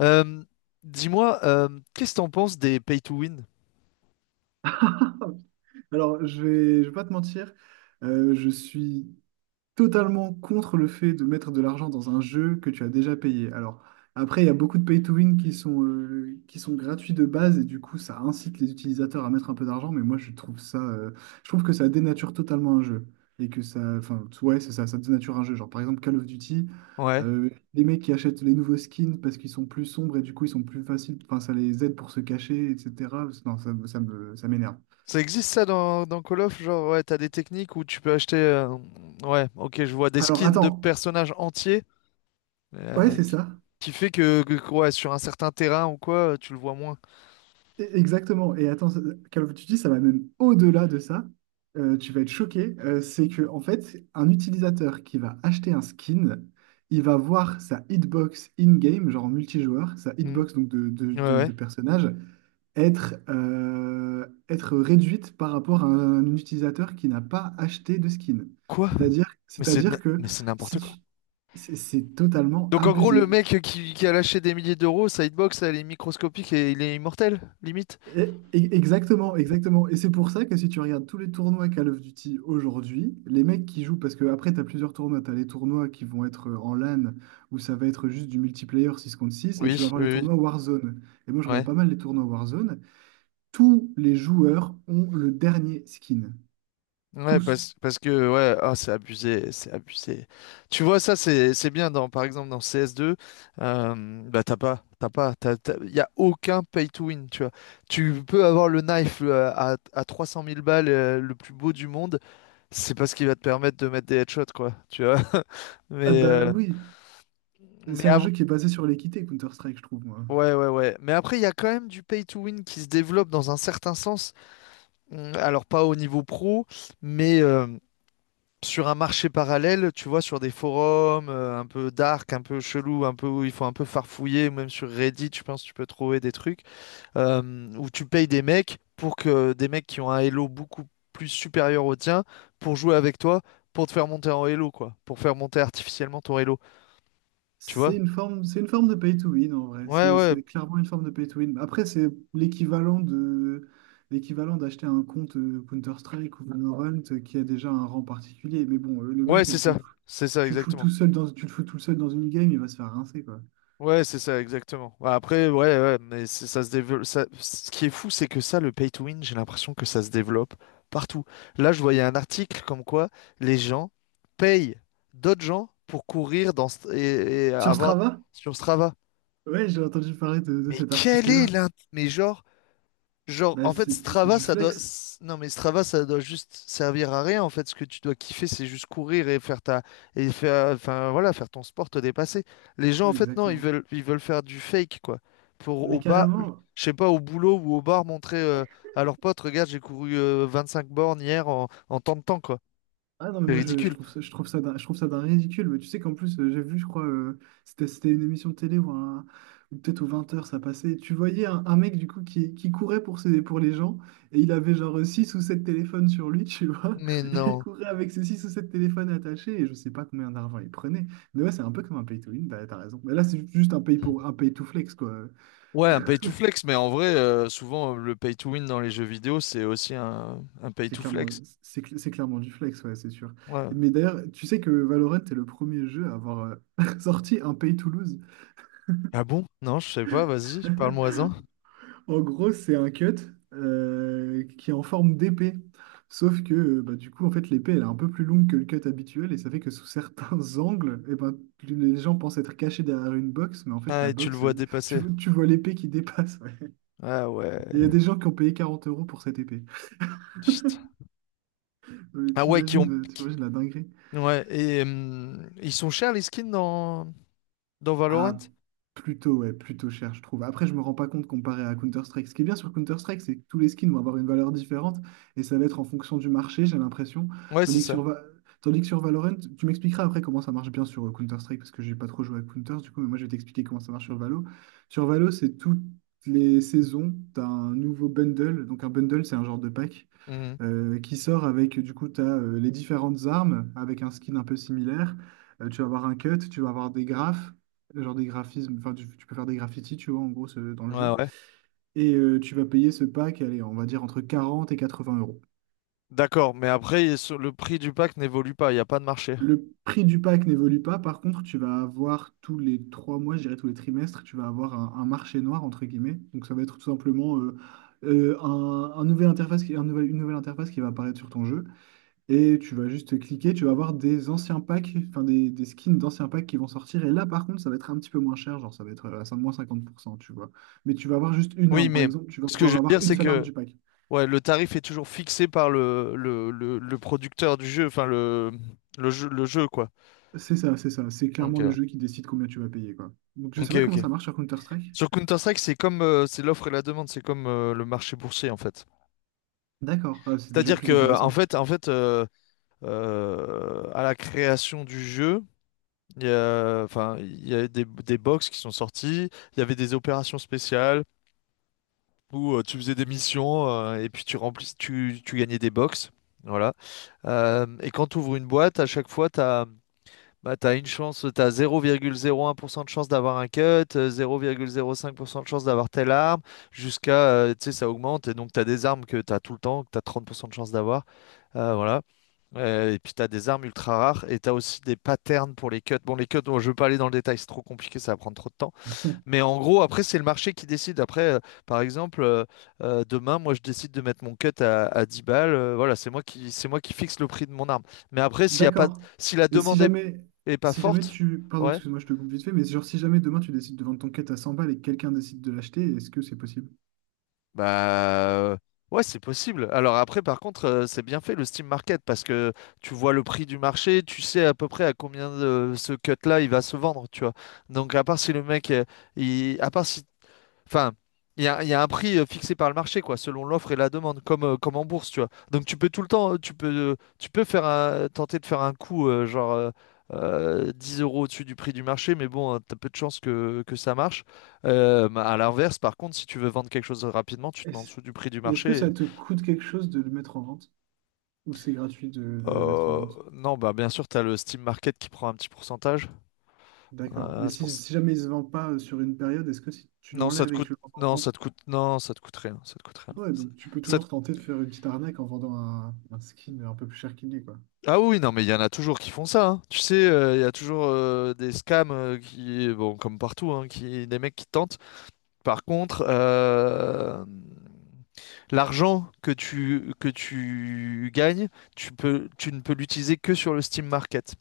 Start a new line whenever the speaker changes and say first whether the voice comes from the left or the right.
left: Euh, dis-moi, qu'est-ce que t'en penses des pay to win?
right: Alors, je vais pas te mentir, je suis totalement contre le fait de mettre de l'argent dans un jeu que tu as déjà payé. Alors, après, il y a beaucoup de pay to win qui sont gratuits de base et du coup, ça incite les utilisateurs à mettre un peu d'argent, mais moi, je trouve ça, je trouve que ça dénature totalement un jeu et que ça, enfin, ouais, c'est ça, ça dénature un jeu. Genre, par exemple, Call of Duty.
left: Ouais.
right: Les mecs qui achètent les nouveaux skins parce qu'ils sont plus sombres et du coup ils sont plus faciles, enfin ça les aide pour se cacher, etc. Non, ça, ça m'énerve.
left: Ça existe ça dans Call of? Genre, ouais, t'as des techniques où tu peux acheter. Ouais, ok, je vois des
right: Alors
left: skins de
right: attends,
left: personnages entiers
right: ouais,
left: euh,
right: c'est
left: qui
right: ça.
left: qui fait que, ouais, sur un certain terrain ou quoi, tu le vois moins.
right: Exactement. Et attends, Call of Duty, ça va même au-delà de ça. Tu vas être choqué. C'est que, en fait, un utilisateur qui va acheter un skin, il va voir sa hitbox in-game, genre en multijoueur, sa
left: Mhm.
right: hitbox donc
left: Ouais, ouais.
right: de personnage, être, être réduite par rapport à un utilisateur qui n'a pas acheté de skin.
left: Quoi? Mais
right: C'est-à-dire que
left: c'est
right: si
left: n'importe
right: tu...
left: quoi.
right: c'est totalement
left: Donc, en gros, le
right: abusé.
left: mec qui a lâché des milliers d'euros, sa hitbox, elle est microscopique et il est immortel, limite.
right: Exactement. Et c'est pour ça que si tu regardes tous les tournois Call of Duty aujourd'hui, les mecs qui jouent, parce que après, tu as plusieurs tournois, tu as les tournois qui vont être en LAN, où ça va être juste du multiplayer 6 contre 6 et tu vas
left: Oui,
right: avoir
left: oui,
right: les
left: oui.
right: tournois Warzone. Et moi, je
left: Ouais.
right: regarde pas mal les tournois Warzone. Tous les joueurs ont le dernier skin.
left: Ouais,
right: Tous.
left: parce que, ouais, ah, c'est abusé, c'est abusé. Tu vois, ça, c'est bien, dans, par exemple, dans CS2, bah, t'as pas, t'as pas, t'as, t'as- y a aucun pay to win, tu vois. Tu peux avoir le knife à 300 000 balles, le plus beau du monde, c'est parce qu'il va te permettre de mettre des headshots, quoi, tu vois.
right: Ah
left: Mais,
right: bah
left: euh,
right: oui,
left: mais
right: c'est un
left: ab-
right: jeu qui est basé sur l'équité, Counter-Strike, je trouve, moi.
left: ouais, ouais, ouais. Mais après, il y a quand même du pay to win qui se développe dans un certain sens. Alors, pas au niveau pro, mais, sur un marché parallèle, tu vois, sur des forums un peu dark, un peu chelou, un peu où il faut un peu farfouiller, ou même sur Reddit, je pense tu peux trouver des trucs euh, où tu payes des mecs pour que des mecs qui ont un Elo beaucoup plus supérieur au tien pour jouer avec toi, pour te faire monter en Elo, quoi, pour faire monter artificiellement ton Elo, tu
right: C'est
left: vois?
right: une forme, c'est une forme de pay to win en vrai.
left: Ouais,
right: C'est
left: ouais,
right: clairement une forme de pay to win. Après, c'est l'équivalent de l'équivalent d'acheter un compte Counter-Strike ou Valorant, qui a déjà un rang particulier. Mais bon, le
left: ouais,
right: mec,
left: c'est ça
right: tu le fous tout
left: exactement.
right: seul tu le fous tout seul dans une game, il va se faire rincer, quoi.
left: Ouais, c'est ça, exactement. Bah, après, ouais, ouais, mais ça se développe. Ce qui est fou, c'est que ça, le pay to win, j'ai l'impression que ça se développe partout. Là, je voyais un article comme quoi les gens payent d'autres gens pour courir dans et
right: Sur
left: avoir
right: Strava?
left: sur Strava.
right: Ouais, j'ai entendu parler de
left: Mais
right: cet
left: quel est
right: article-là.
left: l'intérêt? Mais genre,
right: Bah,
left: en fait,
right: c'est
left: Strava,
right: du
left: ça doit.
right: flex.
left: Non, mais Strava, ça doit juste servir à rien. En fait, ce que tu dois kiffer, c'est juste courir et faire ta. Et faire. Enfin, voilà, faire ton sport, te dépasser. Les gens, en
right: Ouais,
left: fait, non, ils
right: exactement.
left: veulent, ils veulent faire du fake, quoi. Pour au
right: Mais
left: bas,
right: carrément.
left: je sais pas, au boulot ou au bar, montrer à leurs potes, regarde, j'ai couru 5 bornes hier en tant de temps, quoi.
right: Ah non, mais
left: C'est
right: moi
left: ridicule.
right: je trouve ça d'un, je trouve ça d'un ridicule. Mais tu sais qu'en plus, j'ai vu, je crois, c'était une émission de télé ou peut-être aux 20 heures ça passait. Tu voyais un mec du coup qui courait pour ses, pour les gens et il avait genre 6 ou 7 téléphones sur lui, tu vois.
left: Mais
right: Il
left: non.
right: courait avec ses 6 ou 7 téléphones attachés et je sais pas combien d'argent il prenait. Mais ouais, c'est un peu comme un pay to win, t'as raison. Mais là, c'est juste un pay to flex, quoi.
left: Ouais, un pay to flex, mais en vrai, souvent le pay to win dans les jeux vidéo, c'est aussi un pay
right: C'est
left: to
right: clairement,
left: flex.
right: c'est clairement du flex, ouais, c'est sûr.
left: Ouais.
right: Mais d'ailleurs, tu sais que Valorant est le premier jeu à avoir sorti un pay to lose.
left: Ah bon? Non, je sais pas, vas-y, parle-moi-en.
right: En gros, c'est un cut qui est en forme d'épée. Sauf que du coup, en fait, l'épée, elle est un peu plus longue que le cut habituel et ça fait que sous certains angles, eh ben, les gens pensent être cachés derrière une box, mais en fait,
left: Ah,
right: la
left: et tu le
right: box,
left: vois dépasser.
right: tu vois l'épée qui dépasse. Ouais.
left: Ah
right: Et il y a
left: ouais.
right: des gens qui ont payé 40 € pour cette épée.
left: Putain.
right: Non, mais
left: Ah ouais.
right: t'imagines, t'imagines la dinguerie.
left: Ouais, et ils sont chers les skins dans Valorant?
right: Ah, plutôt, ouais, plutôt cher, je trouve. Après, je me rends pas compte comparé à Counter-Strike. Ce qui est bien sur Counter-Strike, c'est que tous les skins vont avoir une valeur différente et ça va être en fonction du marché, j'ai l'impression.
left: Ouais, c'est
right: Tandis que
left: ça.
right: sur, Va- Tandis que sur Valorant, tu m'expliqueras après comment ça marche bien sur Counter-Strike parce que j'ai pas trop joué à Counter, du coup, mais moi je vais t'expliquer comment ça marche sur Valo. Sur Valo, c'est toutes les saisons, tu as un nouveau bundle. Donc, un bundle, c'est un genre de pack
left: Mhm.
right: qui sort avec, du coup, tu as les différentes armes avec un skin un peu similaire. Tu vas avoir un cut, tu vas avoir des graphes, genre des graphismes, enfin, tu peux faire des graffitis, tu vois, en gros, dans le
left: Ouais,
right: jeu.
left: ouais.
right: Et tu vas payer ce pack, allez, on va dire entre 40 et 80 euros.
left: D'accord, mais après, le prix du pack n'évolue pas, il n'y a pas de marché.
right: Le prix du pack n'évolue pas, par contre, tu vas avoir tous les 3 mois, je dirais tous les trimestres, tu vas avoir un marché noir, entre guillemets. Donc ça va être tout simplement un nouvel interface qui, un nouvel- une nouvelle interface qui va apparaître sur ton jeu. Et tu vas juste cliquer, tu vas avoir des anciens packs, enfin des skins d'anciens packs qui vont sortir. Et là, par contre, ça va être un petit peu moins cher, genre ça va être à 5, moins 50%, tu vois. Mais tu vas avoir juste une
left: Oui,
right: arme, par
left: mais
right: exemple, tu vas
left: ce que je
right: pouvoir
left: veux
right: avoir
left: dire,
right: une
left: c'est
right: seule arme
left: que
right: du pack.
left: ouais, le tarif est toujours fixé par le producteur du jeu, enfin le jeu, quoi.
right: C'est ça. C'est clairement le
left: Ok.
right: jeu qui décide combien tu vas payer, quoi. Donc je sais
left: Ok,
right: pas comment
left: ok.
right: ça marche sur Counter-Strike.
left: Sur Counter-Strike, c'est comme c'est l'offre et la demande, c'est comme le marché boursier en fait.
right: D'accord, ah, c'est déjà
left: C'est-à-dire
right: plus
left: que en
right: intéressant.
left: fait, en fait, à la création du jeu, enfin, il y a des box qui sont sortis. Il y avait des opérations spéciales où tu faisais des missions et puis tu remplis, tu gagnais des box. Voilà. Et quand tu ouvres une boîte, à chaque fois, bah, t'as une chance, tu as 0,01% de chance d'avoir un cut, 0,05% de chance d'avoir telle arme, jusqu'à, tu sais, ça augmente. Et donc, tu as des armes que tu as tout le temps, que tu as 30% de chance d'avoir. Voilà. Et puis tu as des armes ultra rares et tu as aussi des patterns pour les cuts. Bon, les cuts, bon, je veux pas aller dans le détail, c'est trop compliqué, ça va prendre trop de temps. Mais en gros, après, c'est le marché qui décide. Après, par exemple, demain, moi, je décide de mettre mon cut à, 10 balles. Voilà, c'est moi qui fixe le prix de mon arme. Mais après, s'il y a pas,
right: D'accord.
left: si la
right: Et
left: demande est, est pas
right: si jamais
left: forte,
right: pardon,
left: ouais.
right: excuse-moi, je te coupe vite fait, mais genre si jamais demain tu décides de vendre ton quête à 100 balles et que quelqu'un décide de l'acheter, est-ce que c'est possible?
left: Bah ouais, c'est possible. Alors après, par contre, c'est bien fait le Steam Market parce que tu vois le prix du marché, tu sais à peu près à combien de ce cut-là il va se vendre, tu vois. Donc à part si le mec, il... à part si Enfin, il y a un prix fixé par le marché, quoi, selon l'offre et la demande, comme en bourse, tu vois. Donc tu peux tout le temps, tu peux faire un- tenter de faire un coup, genre 10 € au-dessus du prix du marché, mais bon, tu t'as peu de chances que ça marche. Bah, à l'inverse, par contre, si tu veux vendre quelque chose rapidement, tu te mets en
right: Est-ce
left: dessous du prix du
right: est-ce que
left: marché.
right: ça te coûte quelque chose de le mettre en vente? Ou c'est gratuit de le mettre en
left: Euh,
right: vente?
left: non, bah bien sûr, tu as le Steam Market qui prend un petit pourcentage.
right: D'accord.
left: Euh,
right: Mais
left: c'est pour ça-
right: si jamais il se vend pas sur une période, est-ce que si tu
left: Non, ça te
right: l'enlèves et que
left: coûte.
right: tu le vends en
left: Non,
right: vente?
left: ça te coûte. Non, ça te coûte rien. Ça te coûte rien.
right: Ouais,
left: Ça,
right: donc tu peux
left: ça
right: toujours tenter de faire une petite arnaque en vendant un skin un peu plus cher qu'il n'est, quoi.
left: Ah oui, non, mais il y en a toujours qui font ça. Hein. Tu sais, il y a toujours des scams qui, bon, comme partout, hein, qui, des mecs qui tentent. Par contre, l'argent que tu gagnes, tu ne peux l'utiliser que sur le Steam Market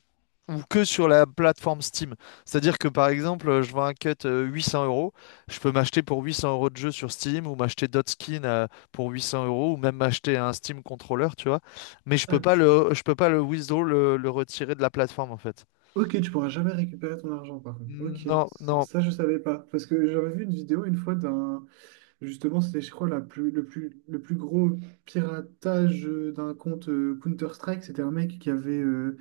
left: ou que sur la plateforme Steam. C'est-à-dire que par exemple, je vends un cut 800 euros, je peux m'acheter pour 800 € de jeu sur Steam ou m'acheter d'autres skins pour 800 € ou même m'acheter un Steam controller, tu vois. Mais je peux
right: Ah,
left: pas
right: tu-
left: le, je peux pas le withdraw, le retirer de la plateforme en fait.
right: Ok, tu pourras jamais récupérer ton argent, par contre. Ok,
left: Non,
right: ça,
left: non,
right: je savais pas. Parce que j'avais vu une vidéo une fois d'un, justement, c'était, je crois, la plus, le plus, le plus gros piratage d'un compte Counter-Strike. C'était un mec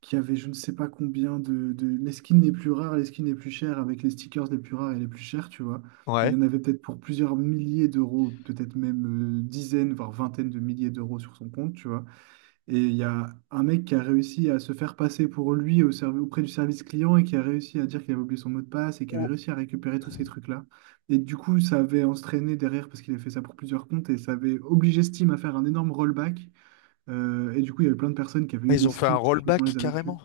right: qui avait je ne sais pas combien Les skins les plus rares, les skins les plus chers avec les stickers les plus rares et les plus chers, tu vois. Il
left: ouais.
right: y en avait peut-être pour plusieurs milliers d'euros, peut-être même dizaines, voire vingtaines de milliers d'euros sur son compte, tu vois. Et il y a un mec qui a réussi à se faire passer pour lui auprès du service client et qui a réussi à dire qu'il avait oublié son mot de passe et qui avait
left: Oh,
right: réussi à récupérer tous ces trucs-là. Et du coup, ça avait entraîné derrière, parce qu'il a fait ça pour plusieurs comptes, et ça avait obligé Steam à faire un énorme rollback. Et du coup, il y avait plein de personnes qui avaient eu
left: ils
right: des
left: ont fait un
right: skins qui finalement
left: rollback
right: les avaient pu.
left: carrément.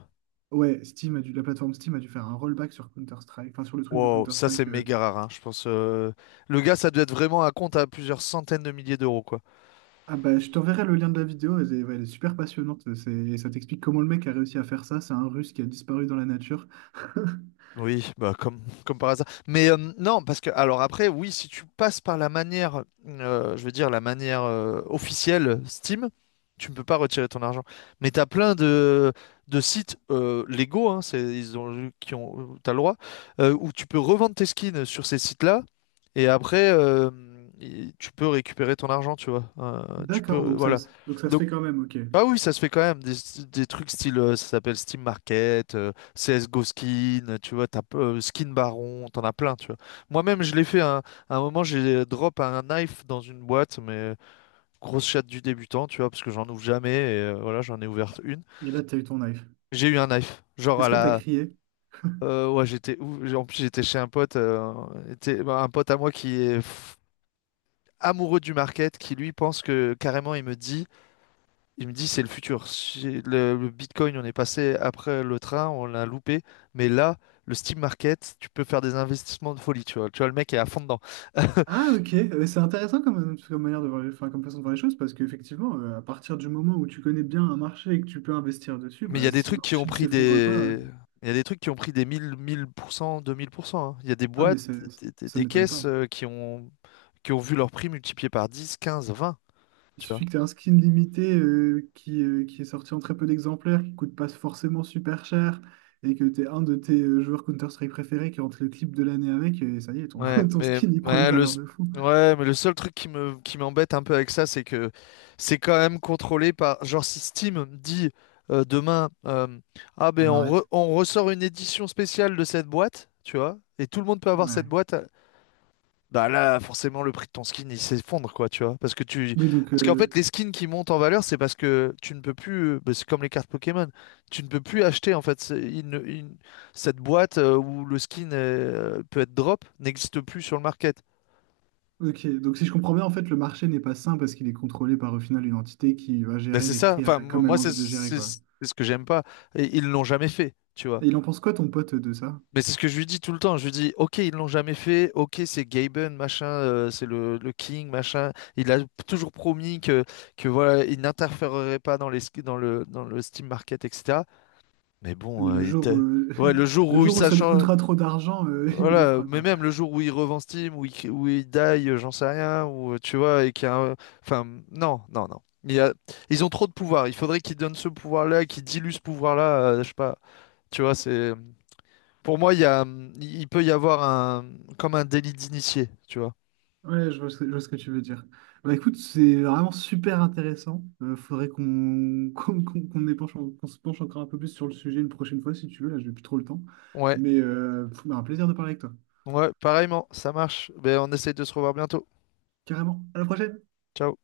right: Ouais, la plateforme Steam a dû faire un rollback sur Counter-Strike, enfin sur le truc de
left: Wow, ça c'est
right: Counter-Strike.
left: méga rare, hein, je pense. Le gars, ça doit être vraiment un compte à plusieurs centaines de milliers d'euros, quoi.
right: Ah bah, je t'enverrai le lien de la vidéo, elle est, ouais, elle est super passionnante. Ça t'explique comment le mec a réussi à faire ça. C'est un Russe qui a disparu dans la nature.
left: Oui, bah comme par hasard. Mais non, parce que alors après, oui, si tu passes par la manière, je veux dire la manière officielle Steam, tu ne peux pas retirer ton argent. Mais t'as plein de sites légaux, hein, c'est, ils ont, qui ont, t'as le droit, où tu peux revendre tes skins sur ces sites-là, et après, tu peux récupérer ton argent, tu vois. Tu
right: D'accord,
left: peux,
right: donc
left: voilà.
right: donc ça se
left: Donc
right: fait quand même, ok. Et
left: ah oui, ça se fait quand même des trucs style, ça s'appelle Steam Market, CSGO Skin, tu vois, t'as, Skin Baron, t'en as plein, tu vois. Moi-même, je l'ai fait à un moment, j'ai drop un knife dans une boîte, mais grosse chatte du débutant, tu vois, parce que j'en ouvre jamais, et voilà, j'en ai ouvert une.
right: là, t'as eu ton knife.
left: J'ai eu un knife, genre à
right: Est-ce que t'as
left: la.
right: crié?
left: Ouais, en plus, j'étais chez un pote, bah, un pote à moi qui est amoureux du market, qui lui pense que, carrément, il me dit. Il me dit, c'est le futur. Si le Bitcoin, on est passé après le train, on l'a loupé. Mais là, le Steam Market, tu peux faire des investissements de folie, tu vois. Tu vois, le mec est à fond dedans.
right: Ah, ok, c'est intéressant comme, comme manière de voir les, enfin, comme façon de voir les choses, parce qu'effectivement, à partir du moment où tu connais bien un marché et que tu peux investir dessus,
left: Mais il y
right: bah,
left: a des
right: si le
left: trucs qui ont
right: marché ne
left: pris
right: s'effondre pas,
left: Il y a des trucs qui ont pris des 1000, 1000%, 2000%. Hein. Il y a des
right: ah, mais
left: boîtes, des, des-
right: ça
left: des
right: m'étonne pas.
left: caisses qui ont vu leur prix multiplié par 10, 15, 20,
right: Il
left: tu vois.
right: suffit que tu aies un skin limité qui est sorti en très peu d'exemplaires, qui coûte pas forcément super cher, et que tu es un de tes joueurs Counter-Strike préférés qui rentre le clip de l'année avec, et ça y est, ton,
left: Ouais,
right: ton
left: mais
right: skin, il prend une
left: ouais, le
right: valeur
left: s-
right: de fou.
left: ouais, mais le seul truc qui me qui m'embête un peu avec ça, c'est que c'est quand même contrôlé par genre si Steam dit demain ah ben
right: On arrête.
left: on ressort une édition spéciale de cette boîte, tu vois, et tout le monde peut avoir
right: Ouais.
left: cette boîte bah là, forcément, le prix de ton skin, il s'effondre, quoi, tu vois. Parce que tu.
right: Oui, donc,
left: Parce qu'en fait, les skins qui montent en valeur, c'est parce que tu ne peux plus. Bah, c'est comme les cartes Pokémon. Tu ne peux plus acheter, en fait. C'est- il ne- il- Cette boîte où le skin peut être drop n'existe plus sur le market.
right: ok. Donc, si je comprends bien, en fait, le marché n'est pas sain parce qu'il est contrôlé par, au final, une entité qui va
left: Bah,
right: gérer
left: c'est
right: les
left: ça.
right: prix
left: Enfin,
right: comme elle
left: moi,
right: a
left: c'est
right: envie de le gérer,
left: c'est-
right: quoi.
left: c'est ce que j'aime pas. Et ils l'ont jamais fait, tu vois.
right: Et il en pense quoi, ton pote, de ça?
left: Mais c'est ce que je lui dis tout le temps. Je lui dis, ok, ils l'ont jamais fait. Ok, c'est Gaben, machin, c'est le King, machin. Il a toujours promis que voilà, il n'interférerait pas dans les, sk- dans le Steam Market, etc. Mais bon,
right: Mais le
left: il
right: jour,
left: était. Ouais, le jour
right: le
left: où il
right: jour où ça lui
left: s'acharne,
right: coûtera trop d'argent, il le
left: voilà,
right: fera,
left: mais
right: quoi.
left: même le jour où il revend Steam, où il die, j'en sais rien, ou tu vois, et qu'il y a enfin, non, non, non. Ils ont trop de pouvoir. Il faudrait qu'ils donnent ce pouvoir-là, qu'ils diluent ce pouvoir-là. Je sais pas. Tu vois, c'est. Pour moi, il peut y avoir comme un délit d'initié, tu vois.
right: Ouais, je vois ce que tu veux dire. Bah écoute, c'est vraiment super intéressant. Faudrait qu'on qu'on se penche encore un peu plus sur le sujet une prochaine fois si tu veux. Là, j'ai plus trop le temps.
left: Ouais,
right: Mais bah, un plaisir de parler avec toi.
left: ouais, pareillement, ça marche. Ben, on essaye de se revoir bientôt.
right: Carrément. À la prochaine!
left: Ciao.